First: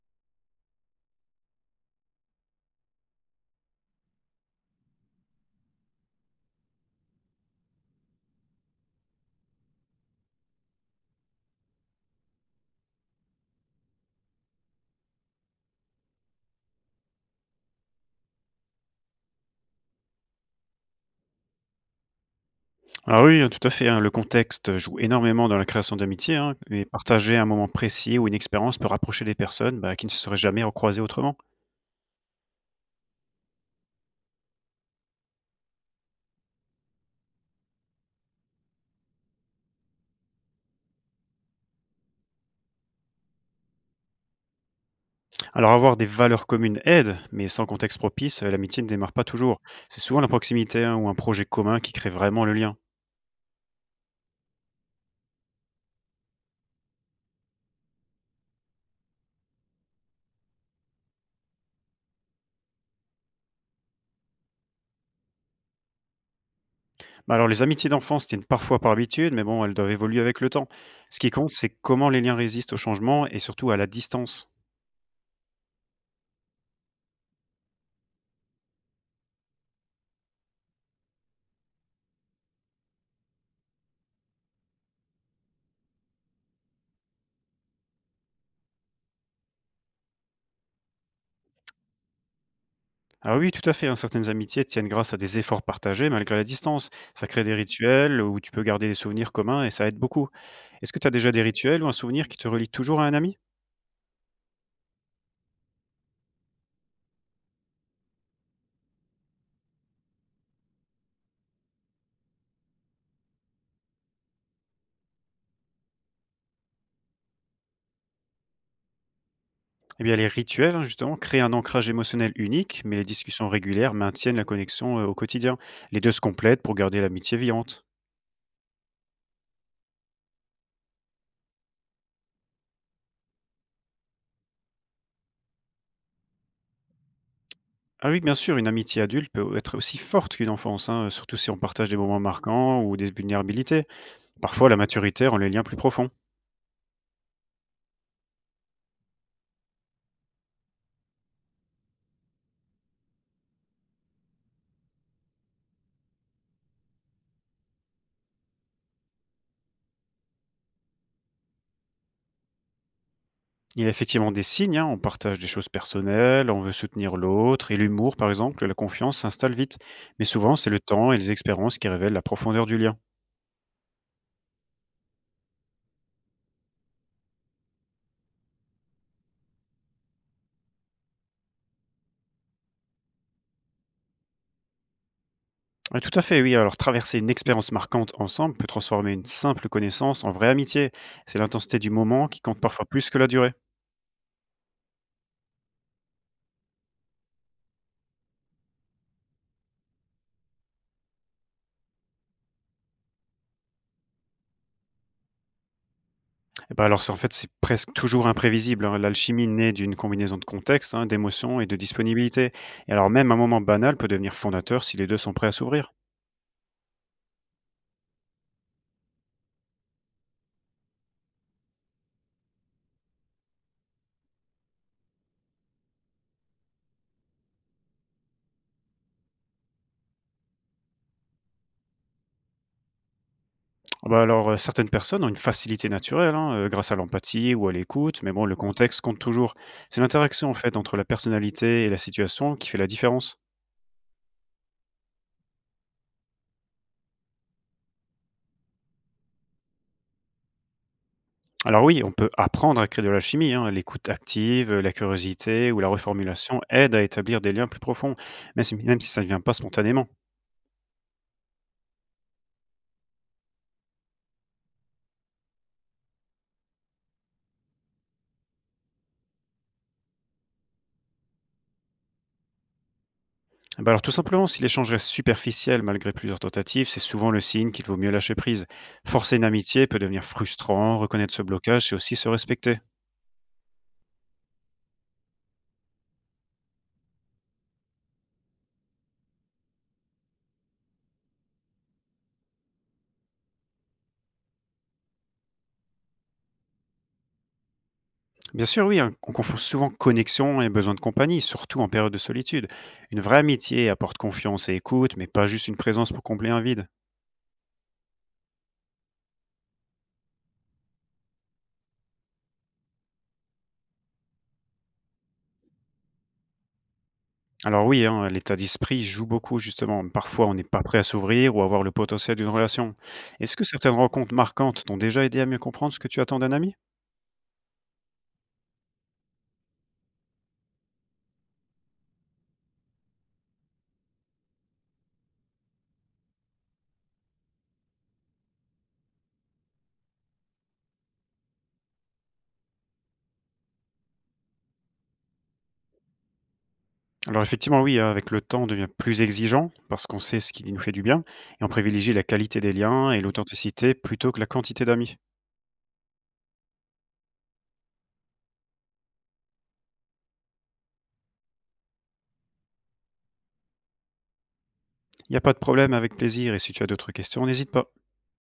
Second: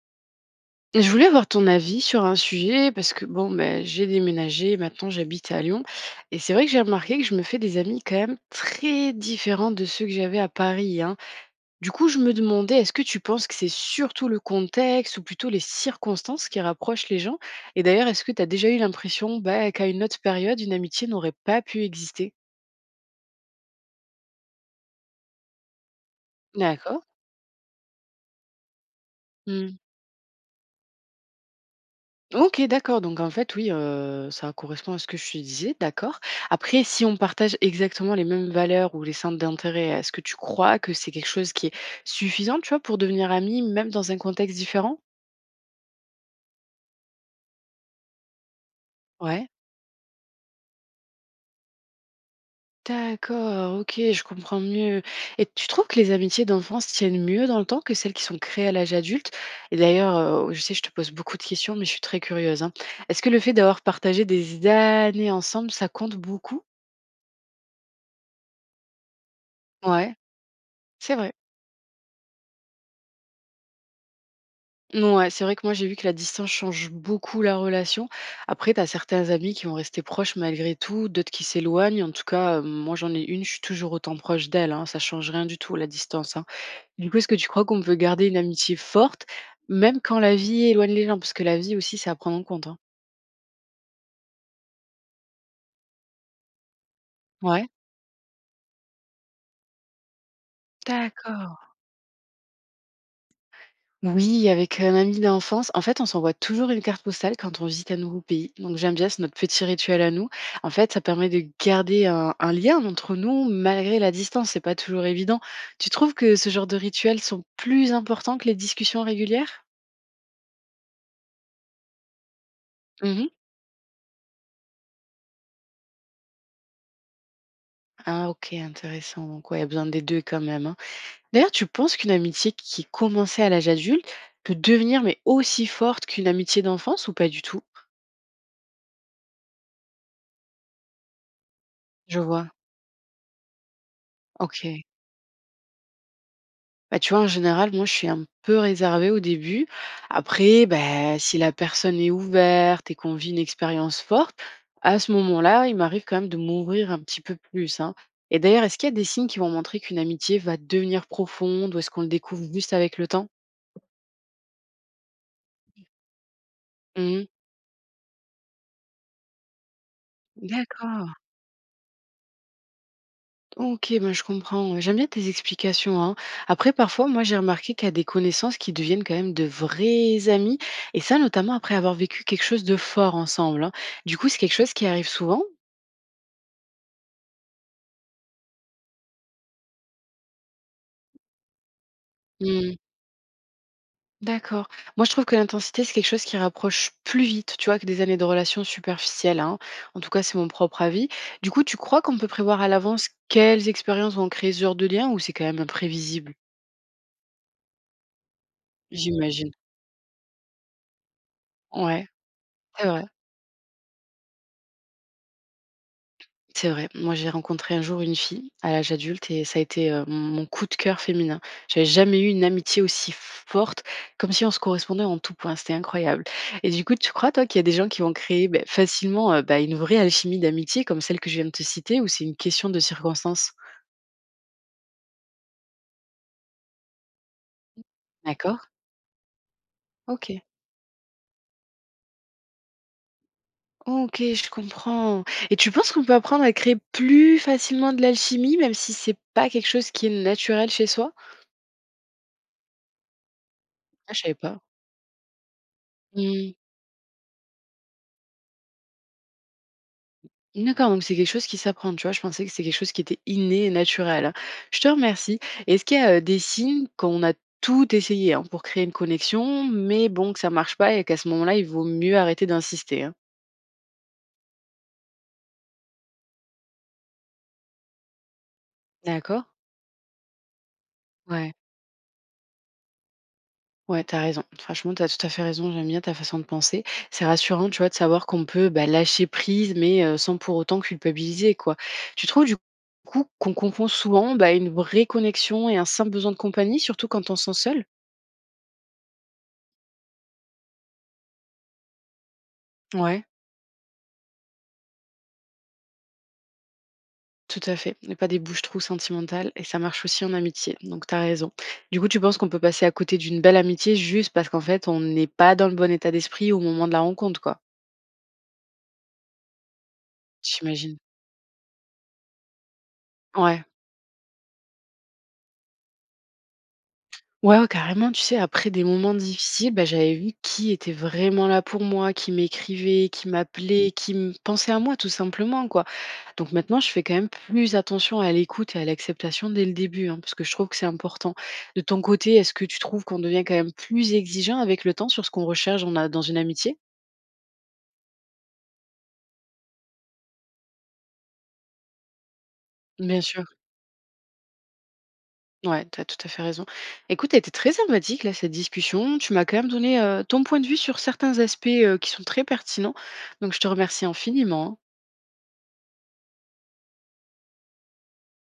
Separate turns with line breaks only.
Je voulais avoir ton avis sur un sujet parce que bon, ben, j'ai déménagé, maintenant j'habite à Lyon et c'est vrai que j'ai remarqué que je me fais des amis quand même très différents de ceux que j'avais à Paris, hein. Du coup, je me demandais, est-ce que tu penses que c'est surtout le contexte ou plutôt les circonstances qui rapprochent les gens? Et d'ailleurs, est-ce que tu as déjà eu l'impression bah, qu'à une autre période, une amitié n'aurait pas pu exister?
Ah oui, hein, tout à fait, hein, le contexte joue énormément dans la création d'amitié, hein, et
D'accord.
partager un moment précis ou une expérience peut rapprocher des personnes, bah, qui ne se seraient jamais recroisées autrement.
OK, d'accord, donc en fait, oui, ça correspond à ce que je te disais, d'accord. Après, si on partage exactement les mêmes valeurs ou les centres d'intérêt, est-ce que tu crois que c'est quelque chose qui est suffisant, tu vois, pour devenir amis, même dans un contexte différent?
Alors avoir des valeurs communes aide, mais sans contexte propice, l'amitié ne démarre pas
Ouais.
toujours. C'est souvent la proximité, hein, ou un projet commun qui crée vraiment le lien.
D'accord, OK, je comprends mieux et tu trouves que les amitiés d'enfance tiennent mieux dans le temps que celles qui sont créées à l'âge adulte? Et d'ailleurs, je sais, je te pose beaucoup de questions, mais je suis très curieuse, hein. Est-ce que le fait d'avoir partagé des années ensemble, ça compte beaucoup?
Bah, alors les amitiés d'enfance tiennent parfois par habitude, mais bon, elles doivent
Ouais,
évoluer avec le temps.
c'est
Ce qui
vrai.
compte, c'est comment les liens résistent au changement et surtout à la distance.
Non, ouais, c'est vrai que moi, j'ai vu que la distance change beaucoup la relation. Après, tu as certains amis qui vont rester proches malgré tout, d'autres qui s'éloignent. En tout cas, moi, j'en ai une, je suis toujours autant proche d'elle, hein, ça change rien du tout, la distance, hein. Du coup, est-ce que tu crois qu'on peut garder une amitié forte, même quand la vie éloigne les gens? Parce que la vie aussi, c'est à prendre en compte, hein.
Ah oui, tout à fait, hein, certaines amitiés tiennent grâce à des efforts partagés malgré la distance. Ça crée des
Ouais,
rituels où tu peux garder des souvenirs communs et ça aide beaucoup. Est-ce que tu as déjà des
d'accord.
rituels ou un souvenir qui te relie toujours à un ami?
Oui, avec un ami d'enfance. En fait, on s'envoie toujours une carte postale quand on visite un nouveau pays. Donc, j'aime bien, c'est notre petit rituel à nous. En fait, ça permet de garder un lien entre nous malgré la distance. C'est pas toujours évident. Tu trouves que ce genre de rituels sont plus importants que les discussions régulières?
Eh bien, les rituels, hein, justement, créent un ancrage émotionnel unique, mais les
Mhm.
discussions régulières maintiennent la connexion au quotidien. Les deux se complètent pour garder l'amitié vivante.
Ah, ok, intéressant. Donc, ouais, il y a besoin des deux quand même, hein. D'ailleurs, tu penses qu'une amitié qui commençait à l'âge adulte peut devenir mais aussi forte qu'une amitié d'enfance ou pas du tout?
Ah oui, bien sûr, une amitié adulte peut être aussi forte qu'une enfance, hein, surtout si on partage des moments
Je vois.
marquants ou des vulnérabilités. Parfois, la
Ok.
maturité rend les liens plus profonds.
Bah, tu vois, en général, moi, je suis un peu réservée au début. Après, bah, si la personne est ouverte et qu'on vit une expérience forte, à ce moment-là, il m'arrive quand même de m'ouvrir un petit peu plus, hein. Et d'ailleurs, est-ce qu'il y a des signes qui vont montrer qu'une amitié va devenir profonde ou est-ce qu'on le découvre juste avec le temps?
Il y a effectivement des signes, hein, on partage des choses personnelles, on veut soutenir
Mmh.
l'autre, et l'humour par exemple, la confiance s'installe vite. Mais souvent, c'est le temps
D'accord.
et les expériences qui révèlent la profondeur du lien.
OK, ben, je comprends. J'aime bien tes explications, hein. Après, parfois, moi, j'ai remarqué qu'il y a des connaissances qui deviennent quand même de vrais amis, et ça, notamment après avoir vécu quelque chose de fort ensemble, hein. Du coup, c'est quelque chose qui arrive souvent?
Ouais, tout à fait, oui. Alors traverser une expérience marquante ensemble peut transformer une simple connaissance en vraie amitié. C'est l'intensité du moment qui compte
Mmh,
parfois plus que la durée.
d'accord. Moi, je trouve que l'intensité, c'est quelque chose qui rapproche plus vite, tu vois, que des années de relations superficielles, hein. En tout cas, c'est mon propre avis. Du coup, tu crois qu'on peut prévoir à l'avance quelles expériences vont créer ce genre de lien, ou c'est quand même imprévisible?
Et ben alors en fait, c'est presque toujours imprévisible, hein. L'alchimie
J'imagine.
naît d'une combinaison de contexte, hein, d'émotions et de
Ouais,
disponibilité.
c'est
Et
vrai.
alors même un moment banal peut devenir fondateur si les deux sont prêts à s'ouvrir.
C'est vrai. Moi, j'ai rencontré un jour une fille à l'âge adulte et ça a été, mon coup de cœur féminin. J'avais jamais eu une amitié aussi forte, comme si on se correspondait en tout point, c'était incroyable et du coup, tu crois toi qu'il y a des gens qui vont créer, beh, facilement, bah, une vraie alchimie d'amitié comme celle que je viens de te citer ou c'est une question de circonstances?
Ah bah, alors, certaines personnes ont une facilité naturelle, hein, grâce à l'empathie ou à l'écoute, mais bon, le
D'accord.
contexte compte toujours. C'est
OK.
l'interaction, en fait, entre la personnalité et la situation qui fait la différence.
OK, je comprends et tu penses qu'on peut apprendre à créer plus facilement de l'alchimie, même si c'est pas quelque chose qui est naturel chez soi?
Alors oui, on peut apprendre à créer de l'alchimie, hein. L'écoute
Ah, je savais pas.
active, la curiosité ou la
Mmh.
reformulation aident à établir des liens plus profonds, même si ça ne vient pas spontanément.
D'accord, donc c'est quelque chose qui s'apprend, tu vois? Je pensais que c'est quelque chose qui était inné et naturel, hein. Je te remercie. Est-ce qu'il y a, des signes qu'on a tout essayé, hein, pour créer une connexion, mais bon, que ça marche pas et qu'à ce moment-là, il vaut mieux arrêter d'insister, hein?
Ah bah, alors, tout simplement, si l'échange reste superficiel malgré plusieurs tentatives, c'est souvent le signe qu'il vaut mieux lâcher prise. Forcer une
D'accord.
amitié peut devenir frustrant, reconnaître ce
Ouais,
blocage, c'est aussi se respecter.
ouais, t'as raison. Franchement, t'as tout à fait raison, j'aime bien ta façon de penser. C'est rassurant, tu vois, de savoir qu'on peut, bah, lâcher prise, mais sans pour autant culpabiliser, quoi. Tu trouves du coup qu'on confond souvent, bah, une vraie connexion et un simple besoin de compagnie, surtout quand on se sent seul?
Bien sûr, oui, hein, on confond souvent connexion et besoin de compagnie, surtout en période de solitude. Une
Ouais.
vraie amitié apporte confiance et écoute, mais pas juste une présence pour combler un vide.
Tout à fait, mais pas des bouches-trous sentimentales et ça marche aussi en amitié, donc t'as raison. Du coup, tu penses qu'on peut passer à côté d'une belle amitié juste parce qu'en fait, on n'est pas dans le bon état d'esprit au moment de la rencontre, quoi,
Alors oui, hein, l'état d'esprit joue beaucoup justement. Parfois, on n'est pas
j'imagine?
prêt à s'ouvrir ou à voir le potentiel d'une relation. Est-ce que
Ouais.
certaines rencontres marquantes t'ont déjà aidé à mieux comprendre ce que tu attends d'un ami?
Ouais, ouais, carrément, tu sais, après des moments difficiles, bah, j'avais vu qui était vraiment là pour moi, qui m'écrivait, qui m'appelait, qui me pensait à moi tout simplement, quoi. Donc maintenant, je fais quand même plus attention à l'écoute et à l'acceptation dès le début, hein, parce que je trouve que c'est important. De ton côté, est-ce que tu trouves qu'on devient quand même plus exigeant avec le temps sur ce qu'on recherche dans, dans une amitié?
Alors effectivement, oui, hein, avec le temps, on devient plus exigeant parce qu'on sait ce qui nous fait du bien et on privilégie la qualité des liens
Bien
et
sûr.
l'authenticité plutôt que la quantité d'amis.
Ouais, tu as tout à fait raison. Écoute, elle était très sympathique, là, cette discussion. Tu m'as quand même donné ton point de vue sur certains aspects qui sont très pertinents. Donc, je te remercie infiniment, hein.
Il n'y a pas de problème, avec plaisir, et si tu as d'autres questions, n'hésite pas.